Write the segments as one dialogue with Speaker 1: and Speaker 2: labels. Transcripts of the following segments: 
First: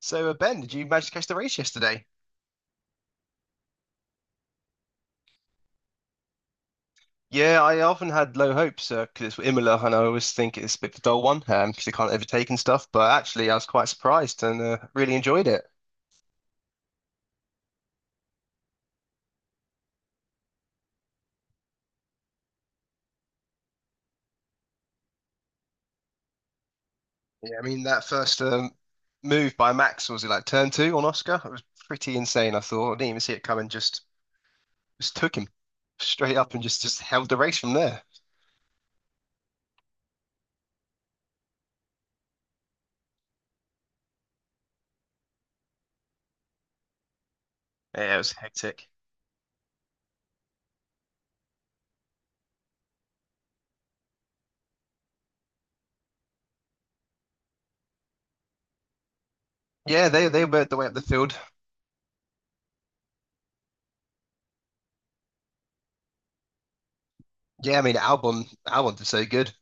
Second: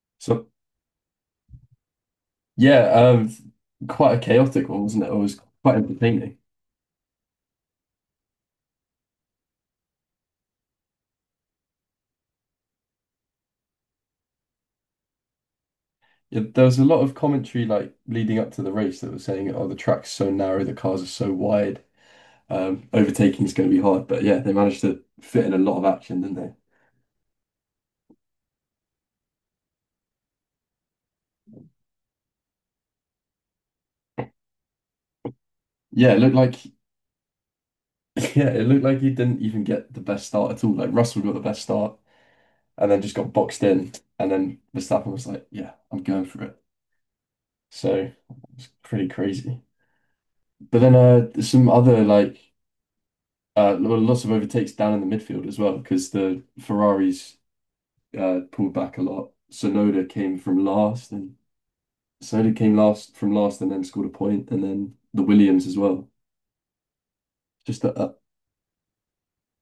Speaker 1: So,
Speaker 2: So
Speaker 1: Ben, did you manage to catch the race yesterday?
Speaker 2: yeah, quite a chaotic one, wasn't it? It was quite entertaining.
Speaker 1: Yeah, I often had low hopes 'cause because it's Imola, and I always think it's a bit of a dull one, because they can't overtake and stuff. But actually, I was quite surprised and really enjoyed it.
Speaker 2: Yeah, there was a lot of commentary like leading up to the race that was saying, "Oh, the track's so narrow, the cars are so wide, overtaking is going to be hard." But yeah, they managed to fit in a lot of action, didn't they?
Speaker 1: Yeah, I mean that first, move by Max, was it like turn two on Oscar? It was pretty insane. I thought I didn't even see it coming. Just took him
Speaker 2: Yeah, it looked
Speaker 1: straight up
Speaker 2: like
Speaker 1: and just held the race from there.
Speaker 2: yeah, it looked like he didn't even get the best start at all. Like Russell got the best start and then just got boxed in, and then Verstappen was like, "Yeah, I'm going for it." So
Speaker 1: Yeah,
Speaker 2: it
Speaker 1: it was
Speaker 2: was
Speaker 1: hectic.
Speaker 2: pretty crazy. But then there's some other like well, lots of overtakes down in the midfield as well because the Ferraris pulled back a lot. Sonoda
Speaker 1: Yeah, they
Speaker 2: came
Speaker 1: they
Speaker 2: from
Speaker 1: were the way up the
Speaker 2: last, and
Speaker 1: field.
Speaker 2: Sonoda came last from last, and then scored a point, and then the Williams as well.
Speaker 1: Yeah,
Speaker 2: Just
Speaker 1: I mean
Speaker 2: that,
Speaker 1: Albon did so good.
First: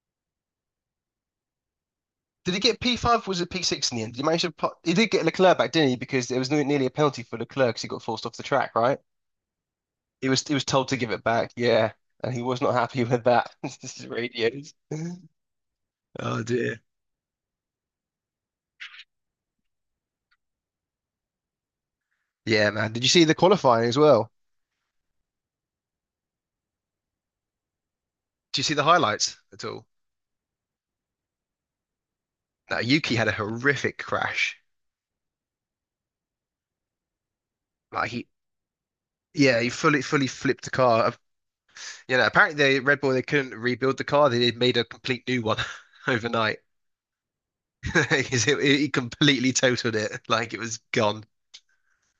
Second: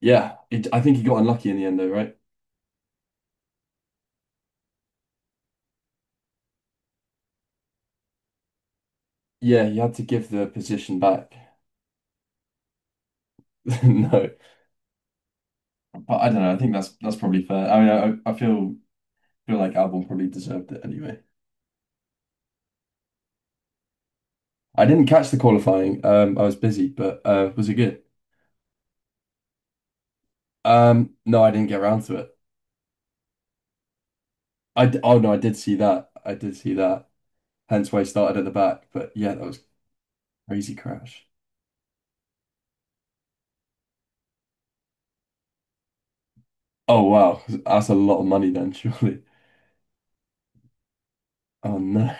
Speaker 2: yeah. I think he got unlucky in the end, though, right?
Speaker 1: Did he get P5 or was it P6 in the end? Did he manage to put, he did get Leclerc back, didn't he? Because there was nearly a penalty for Leclerc because he got forced off the track, right?
Speaker 2: Yeah, he had to
Speaker 1: He
Speaker 2: give the
Speaker 1: was he was told to
Speaker 2: position
Speaker 1: give it
Speaker 2: back.
Speaker 1: back, yeah. And he was not happy with that. This is
Speaker 2: No,
Speaker 1: radios.
Speaker 2: but I don't
Speaker 1: Oh
Speaker 2: know. I think
Speaker 1: dear.
Speaker 2: that's probably fair. I mean, I feel feel like Albon probably deserved it anyway.
Speaker 1: Yeah, man. Did you see the qualifying as well?
Speaker 2: I didn't catch the qualifying. I was busy, but was it good?
Speaker 1: Did you see the highlights at all?
Speaker 2: No, I didn't get around to it.
Speaker 1: No, Yuki had a horrific crash.
Speaker 2: Oh no, I did see that. I did see that. Hence why I
Speaker 1: Like he
Speaker 2: started at the back. But yeah, that
Speaker 1: Yeah,
Speaker 2: was
Speaker 1: he fully flipped the
Speaker 2: crazy
Speaker 1: car.
Speaker 2: crash.
Speaker 1: You know, apparently they Red Bull, they couldn't rebuild the car. They made a complete new one overnight.
Speaker 2: Oh wow, that's a lot of
Speaker 1: it,
Speaker 2: money then,
Speaker 1: it
Speaker 2: surely.
Speaker 1: completely totaled it. Like it was gone.
Speaker 2: Oh no,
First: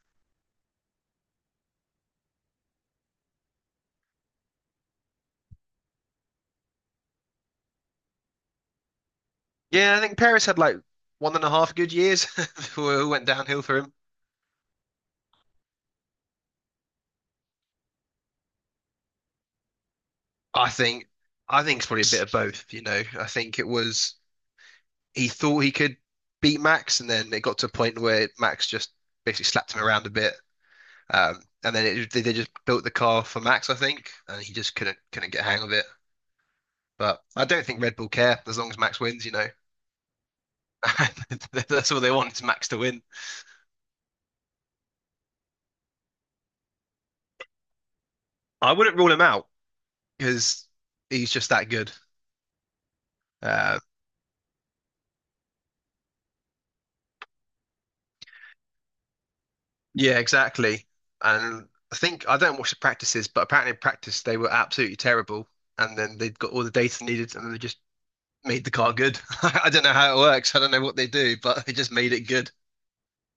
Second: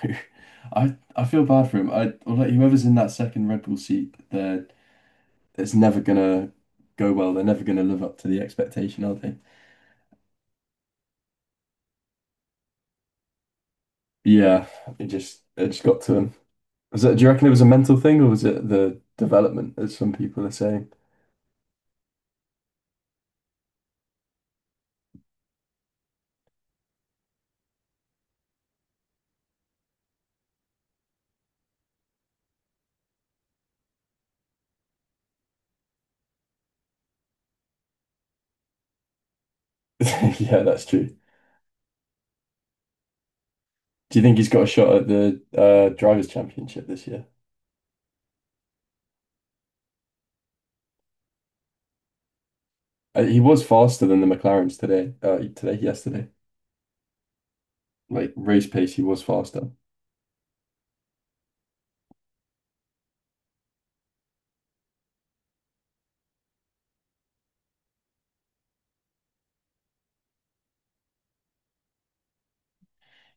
Speaker 2: I feel bad for him. I like whoever's in that second Red Bull seat, they're it's never gonna go well. They're never gonna live up to the expectation, are they?
Speaker 1: Yeah, I think Paris had like one and a half good years before it all went downhill for him.
Speaker 2: Yeah, it just got to him. Was it, do you reckon it was a mental thing or was it the development, as some people are
Speaker 1: I
Speaker 2: saying?
Speaker 1: think I think it's probably a bit of both, you know. I think it was, he thought he could beat Max, and then it got to a point where Max just basically slapped him around a bit. They just built the car for Max, I think, and he just couldn't get a hang of it. But I don't think Red Bull care as long as Max wins, you know.
Speaker 2: Yeah, that's true.
Speaker 1: That's all they want is Max to win.
Speaker 2: Do you think he's got a shot at the Drivers' Championship this year?
Speaker 1: I wouldn't rule him out because he's just that good.
Speaker 2: He was
Speaker 1: Um,
Speaker 2: faster than the McLarens today, yesterday. Like race pace, he was faster.
Speaker 1: Yeah, exactly. And I think, I don't watch the practices, but apparently in practice they were absolutely terrible. And then they got all the data needed, and then they just made the car good. I don't know how it works. I don't know what they do, but they just made it good.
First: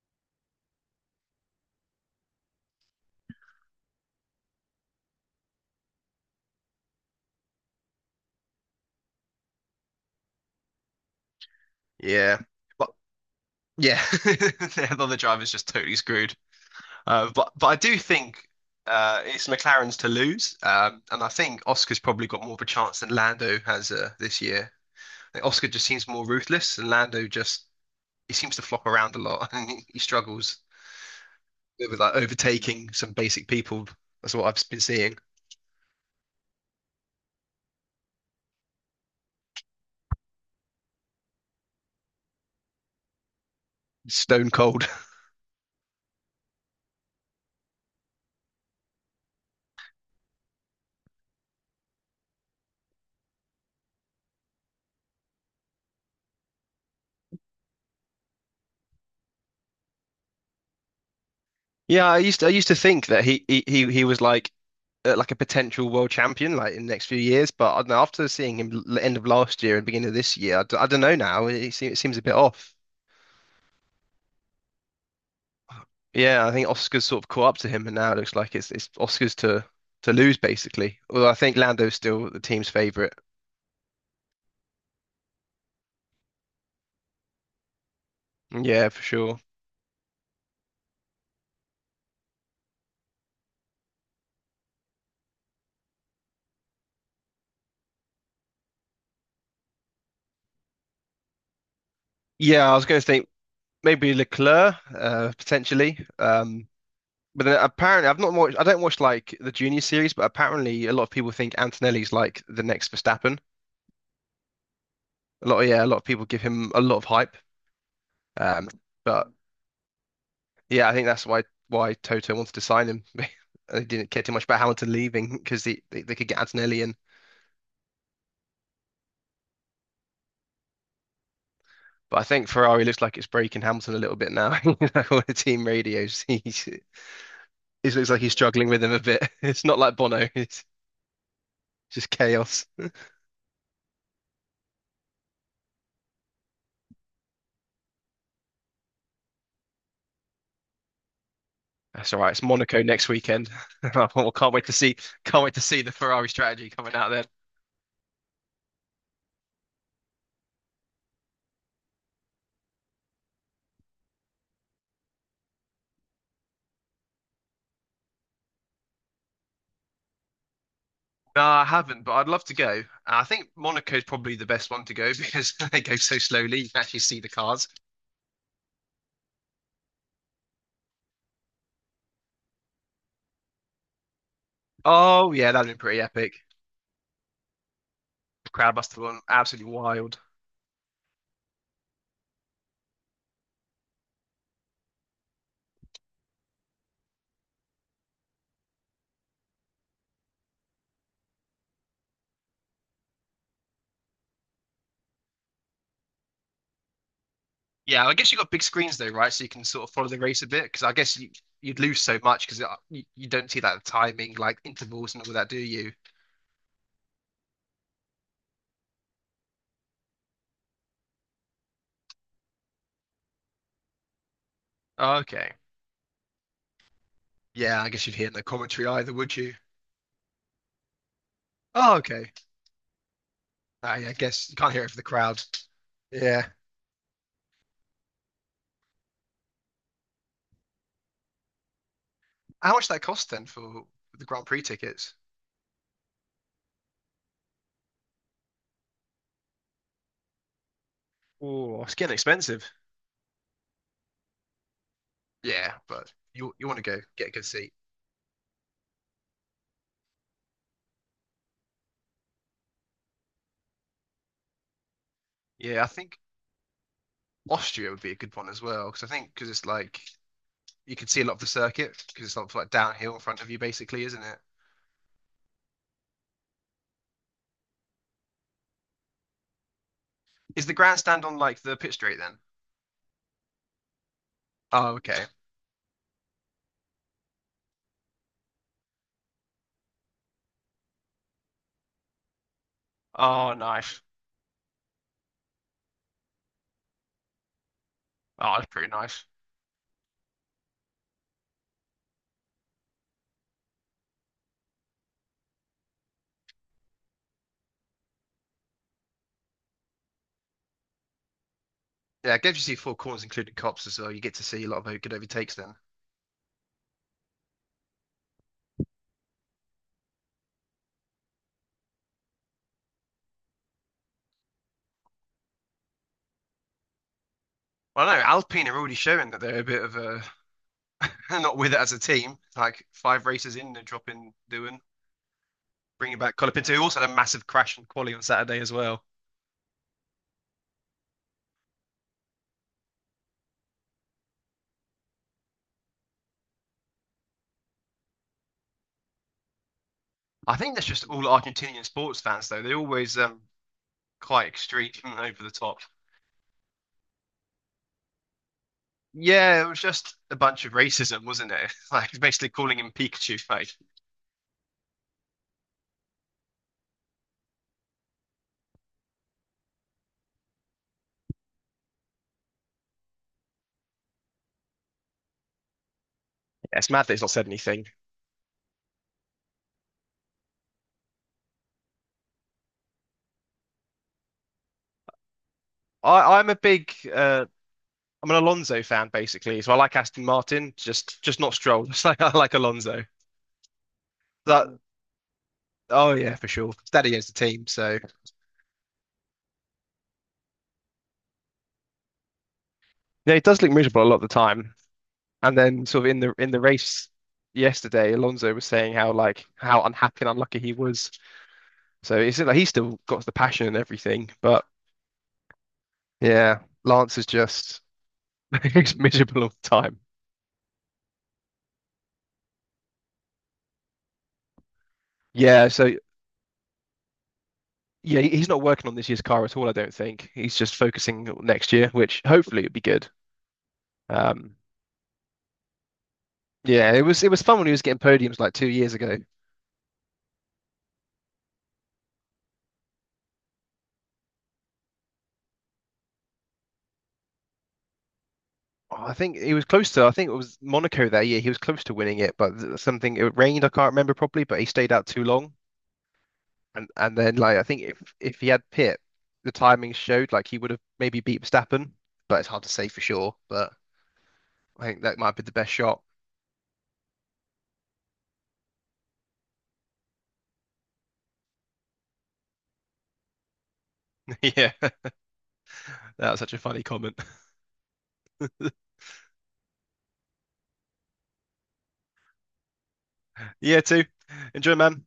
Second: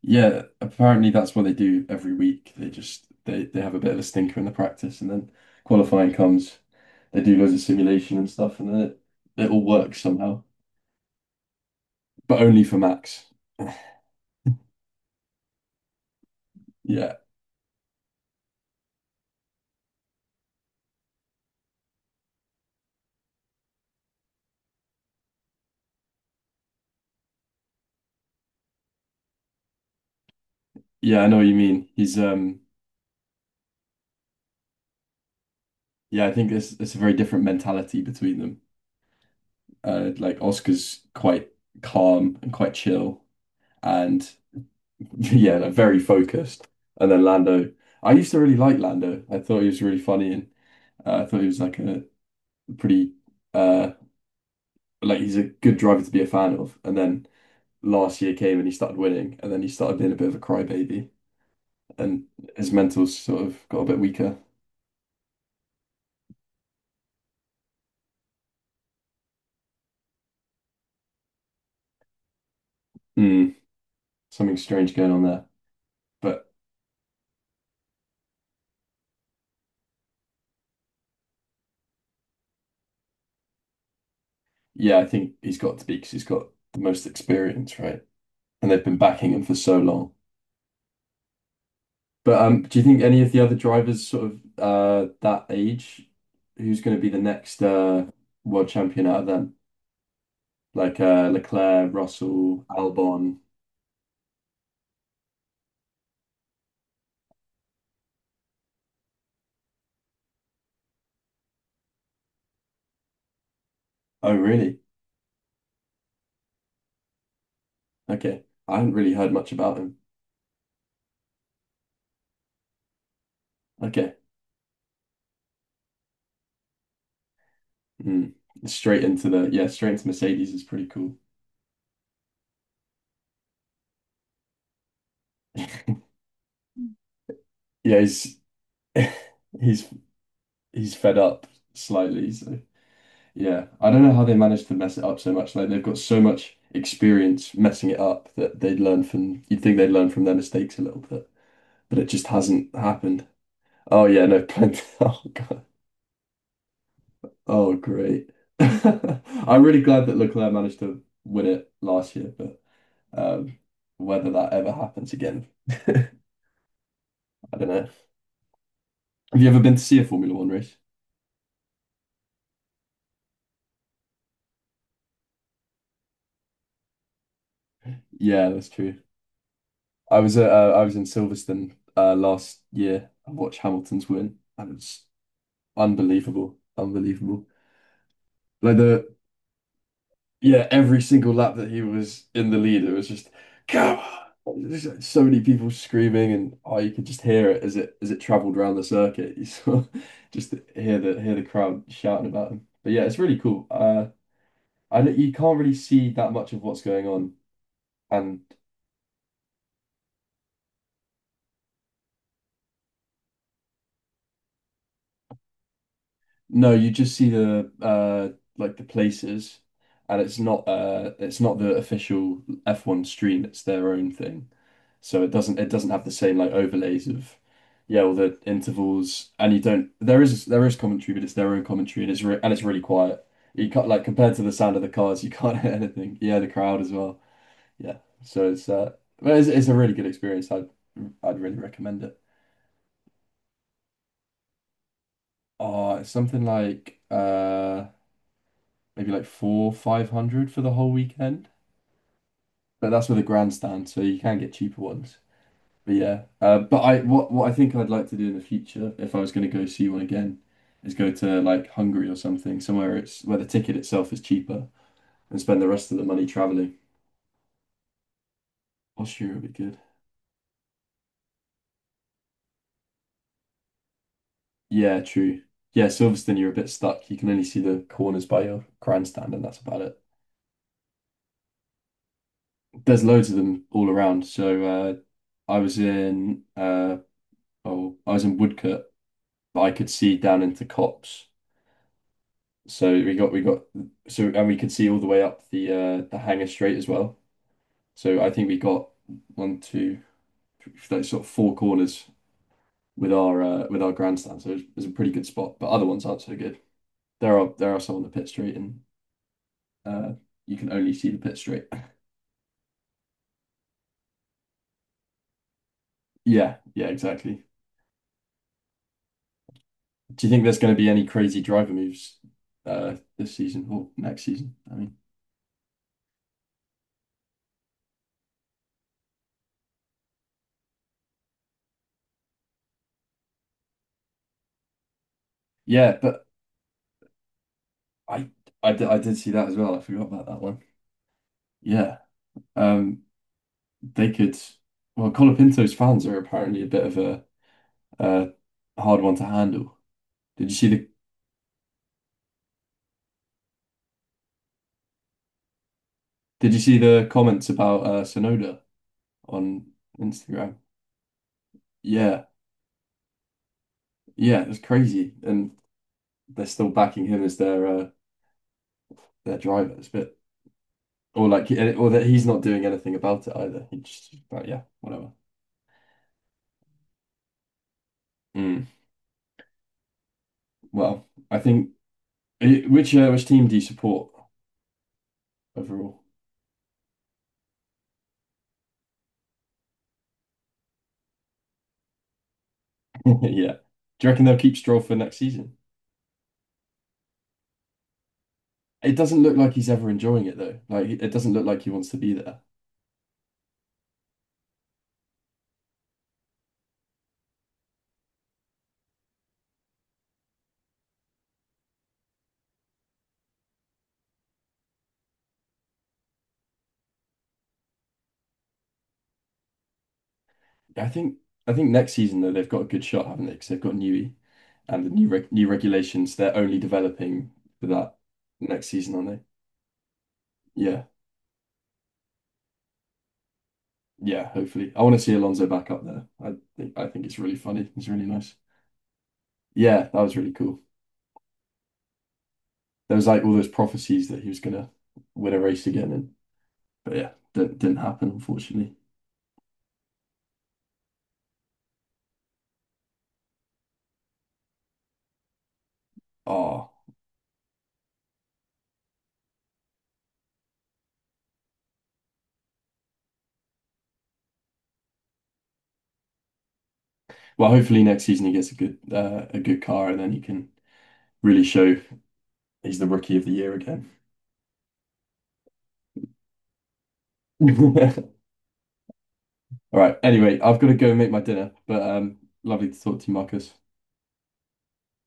Speaker 2: Yeah, apparently that's what they do every week. They they have a bit of a stinker in the practice, and then qualifying comes. They do loads of simulation and stuff, and it all works somehow,
Speaker 1: Yeah,
Speaker 2: but only for
Speaker 1: but
Speaker 2: Max.
Speaker 1: yeah, the other driver's just totally screwed.
Speaker 2: Yeah.
Speaker 1: But I do think, it's McLaren's to lose, and I think Oscar's probably got more of a chance than Lando has, this year. I think Oscar just seems more ruthless, and Lando just, he seems to flop around a lot, and he struggles.
Speaker 2: Yeah, I know what you mean.
Speaker 1: It was like
Speaker 2: He's
Speaker 1: overtaking some basic people. That's what I've been seeing.
Speaker 2: yeah, I think it's a very different mentality between them. Like Oscar's quite calm and quite chill and
Speaker 1: Stone cold.
Speaker 2: yeah, like very focused. And then Lando, I used to really like Lando. I thought he was really funny and I thought he was like a pretty uh like he's a good driver to be a fan of. And then last year came and he started winning and then he started being a bit of a crybaby
Speaker 1: Yeah,
Speaker 2: and
Speaker 1: I used
Speaker 2: his
Speaker 1: to think
Speaker 2: mental's
Speaker 1: that
Speaker 2: sort
Speaker 1: he he
Speaker 2: of got a
Speaker 1: he,
Speaker 2: bit
Speaker 1: he was
Speaker 2: weaker.
Speaker 1: like, like a potential world champion like in the next few years, but I don't know, after seeing him end of last year and beginning of this year, I don't know now. It seems a bit off.
Speaker 2: Hmm, something strange going on there.
Speaker 1: Yeah,
Speaker 2: But
Speaker 1: I think Oscar's sort of caught up to him, and now it looks like it's Oscar's to lose basically. Although I think Lando's still the team's favorite.
Speaker 2: yeah, I think he's got to be because he's got the most experience, right? And they've
Speaker 1: Yeah,
Speaker 2: been
Speaker 1: for
Speaker 2: backing
Speaker 1: sure.
Speaker 2: him for so long. But do you think any of the other drivers sort of that age, who's going to be the next world champion out of them? Like Leclerc, Russell,
Speaker 1: Yeah, I was going to think
Speaker 2: Albon.
Speaker 1: maybe Leclerc, potentially. But then apparently, I've not watched. I don't watch like the junior series, but apparently, a lot of people think Antonelli's like the next Verstappen.
Speaker 2: Oh, really?
Speaker 1: A lot of people give him a lot of hype.
Speaker 2: Okay.
Speaker 1: Um,
Speaker 2: I haven't really
Speaker 1: but
Speaker 2: heard much about him.
Speaker 1: yeah, I think that's why Toto wanted to sign him. They didn't
Speaker 2: Okay.
Speaker 1: care too much about Hamilton leaving because they could get Antonelli in.
Speaker 2: Mm. Straight into the yeah, straight into Mercedes is pretty cool.
Speaker 1: But I think Ferrari looks like it's breaking Hamilton a little bit now. You know, on the team radios, he's it
Speaker 2: Yeah,
Speaker 1: looks like he's
Speaker 2: he's
Speaker 1: struggling with him a bit. It's not
Speaker 2: he's
Speaker 1: like Bono. It's
Speaker 2: he's fed up
Speaker 1: just
Speaker 2: slightly, so.
Speaker 1: chaos.
Speaker 2: Yeah, I don't know how they managed to mess it up so much. Like they've got so much experience messing it up that you'd think they'd learn from their mistakes a little bit, but it
Speaker 1: That's all
Speaker 2: just
Speaker 1: right. It's
Speaker 2: hasn't
Speaker 1: Monaco next
Speaker 2: happened.
Speaker 1: weekend.
Speaker 2: Oh
Speaker 1: I
Speaker 2: yeah, no,
Speaker 1: can't wait to
Speaker 2: plenty.
Speaker 1: see.
Speaker 2: Oh
Speaker 1: Can't wait to
Speaker 2: God.
Speaker 1: see the Ferrari strategy coming out then.
Speaker 2: Oh great. I'm really glad that Leclerc managed to win it last year, but um, whether that ever happens again, I don't know. Have you ever been to see a Formula One race?
Speaker 1: No, I haven't, but I'd love to go. I think Monaco is probably the best one to go because they go so slowly. You can actually see the cars.
Speaker 2: Yeah, that's true. I was I was in Silverstone last year. I watched Hamilton's win, and it was
Speaker 1: Oh yeah, that'd been pretty epic.
Speaker 2: unbelievable. Unbelievable.
Speaker 1: The crowd
Speaker 2: Like
Speaker 1: must have
Speaker 2: the
Speaker 1: gone absolutely wild.
Speaker 2: yeah, every single lap that he was in the lead, it was just go on. There's like so many people screaming and oh you could just hear it as it traveled around the circuit. You saw just hear the crowd shouting about him. But yeah, it's really cool. I don't- you can't really see that much of what's going on.
Speaker 1: Yeah, I guess you've
Speaker 2: And
Speaker 1: got big screens though, right? So you can sort of follow the race a bit because I guess you, you'd lose so much because you don't see that timing, like intervals and all that, do you?
Speaker 2: no, you just see the like the places and it's not the official F1 stream, it's their own thing. So
Speaker 1: Okay.
Speaker 2: it doesn't have the same like overlays of
Speaker 1: Yeah, I
Speaker 2: yeah
Speaker 1: guess
Speaker 2: all
Speaker 1: you'd hear
Speaker 2: the
Speaker 1: no commentary either,
Speaker 2: intervals
Speaker 1: would
Speaker 2: and
Speaker 1: you?
Speaker 2: you don't there is commentary but it's their own
Speaker 1: Oh,
Speaker 2: commentary and it's
Speaker 1: okay.
Speaker 2: re and it's really quiet. You can't like
Speaker 1: I
Speaker 2: compared to
Speaker 1: guess
Speaker 2: the
Speaker 1: you can't
Speaker 2: sound of
Speaker 1: hear
Speaker 2: the
Speaker 1: it for the
Speaker 2: cars you
Speaker 1: crowd.
Speaker 2: can't hear anything. Yeah,
Speaker 1: Yeah.
Speaker 2: the crowd as well. Yeah, so it's but it's a really good experience. I'd really recommend it.
Speaker 1: How much did that cost then for the Grand Prix tickets?
Speaker 2: Oh, it's something like maybe like four five hundred for the whole weekend,
Speaker 1: Oh, it's getting expensive.
Speaker 2: but that's with a grandstand so you can get cheaper ones.
Speaker 1: Yeah,
Speaker 2: But
Speaker 1: but
Speaker 2: yeah,
Speaker 1: you you want
Speaker 2: but
Speaker 1: to go
Speaker 2: I
Speaker 1: get a good
Speaker 2: what I
Speaker 1: seat.
Speaker 2: think I'd like to do in the future, if I was going to go see one again, is go to like Hungary or something, somewhere it's where the ticket itself is cheaper, and spend the
Speaker 1: Yeah, I
Speaker 2: rest of the
Speaker 1: think
Speaker 2: money traveling.
Speaker 1: Austria would be a good one as well because I think,
Speaker 2: Austria would be
Speaker 1: because it's
Speaker 2: good.
Speaker 1: like, you can see a lot of the circuit because it's not like downhill in front of you basically, isn't it?
Speaker 2: Yeah, true. Yeah, Silverstone, you're a bit stuck. You can only see the corners by your grandstand, and that's about it.
Speaker 1: Is the grandstand on like the pit straight then?
Speaker 2: There's loads of them all around. So
Speaker 1: Oh, okay.
Speaker 2: I was in oh, I was in Woodcote, but I could see down into Copse. So we
Speaker 1: Oh,
Speaker 2: got
Speaker 1: nice.
Speaker 2: so and we could see all the way up the Hanger Strait as well. So I think
Speaker 1: Oh,
Speaker 2: we
Speaker 1: that's pretty
Speaker 2: got
Speaker 1: nice.
Speaker 2: one, two, three, like sort of four corners with our grandstand. So it was a pretty good spot, but other ones aren't so good. There are some on the pit straight, and uh, you can only see the pit straight.
Speaker 1: Yeah, it gives you see four corners including cops as well. You get to see a lot of good overtakes then.
Speaker 2: Yeah, yeah, exactly. Do you think there's going to be any crazy driver moves this season or next season? I mean,
Speaker 1: Well, I don't know, Alpine are already showing that they're a bit of a not with it as a team. Like five races in, they're dropping Doohan,
Speaker 2: yeah,
Speaker 1: bringing
Speaker 2: but
Speaker 1: back Colapinto, who also had a massive crash in quali on
Speaker 2: I
Speaker 1: Saturday as
Speaker 2: I
Speaker 1: well.
Speaker 2: did see that as well. I forgot about that one. Yeah, um, they could. Well, Colapinto's fans are apparently a bit of a uh, hard one to handle. Did
Speaker 1: I
Speaker 2: you see
Speaker 1: think that's
Speaker 2: the
Speaker 1: just all Argentinian sports fans, though. They're always, quite extreme and over the top.
Speaker 2: Did you see the comments about Sonoda
Speaker 1: Yeah,
Speaker 2: on
Speaker 1: it was just a
Speaker 2: Instagram?
Speaker 1: bunch of racism, wasn't it? Like it's
Speaker 2: Yeah,
Speaker 1: basically calling him Pikachu. Like
Speaker 2: yeah, it was crazy, and they're still backing him as their driver. It's a bit, or like, or that he's not doing anything about it either. He just, but yeah, whatever.
Speaker 1: yeah, it's mad that he's not said anything.
Speaker 2: Mm. Well, I think which team do you support overall?
Speaker 1: I'm a big, I'm an Alonso fan basically, so I like Aston Martin, just not Stroll. Just like I like Alonso.
Speaker 2: Yeah, do you reckon they'll keep
Speaker 1: That
Speaker 2: Stroll for next season?
Speaker 1: oh yeah, for sure. Daddy owns the team, so
Speaker 2: It doesn't look like he's ever enjoying it though. Like, it doesn't look like he wants to be there.
Speaker 1: yeah, he does look miserable a lot of the time. And then sort of in the race yesterday, Alonso was saying how like how unhappy and unlucky he was. So it's like he's still got the passion and everything, but yeah, Lance is just he's miserable all the time.
Speaker 2: I think I think next season though they've got a good shot, haven't they? Because they've got Newey and the new
Speaker 1: Yeah, so
Speaker 2: regulations. They're only developing for that
Speaker 1: yeah, he's not
Speaker 2: next
Speaker 1: working
Speaker 2: season,
Speaker 1: on
Speaker 2: aren't
Speaker 1: this
Speaker 2: they?
Speaker 1: year's car at all, I don't think. He's just
Speaker 2: Yeah,
Speaker 1: focusing on next year, which hopefully it'll be good.
Speaker 2: yeah.
Speaker 1: Um
Speaker 2: Hopefully, I want to see Alonso back up there. I
Speaker 1: yeah, it
Speaker 2: think it's
Speaker 1: was it
Speaker 2: really
Speaker 1: was fun when
Speaker 2: funny.
Speaker 1: he was
Speaker 2: It's
Speaker 1: getting
Speaker 2: really nice.
Speaker 1: podiums like 2 years ago.
Speaker 2: Yeah, that was really cool. There was like all those prophecies that he was gonna win a race again, and but yeah, that didn't happen unfortunately.
Speaker 1: Oh, I think he was close to, I think it was Monaco that year. He was close to winning it, but something, it rained, I can't remember properly, but he stayed out too long.
Speaker 2: Oh
Speaker 1: And then, like, I think if he had Pitt, the timing showed like he would have maybe beat Verstappen, but it's hard to say for sure. But I think that might be the best shot.
Speaker 2: well, hopefully next season he gets a good car, and then he can really show he's the rookie of the year again.
Speaker 1: Yeah, that was such a funny comment.
Speaker 2: All right. Anyway, I've got to go and make my dinner, but lovely to talk to you, Marcus.
Speaker 1: Yeah, too. Enjoy, man.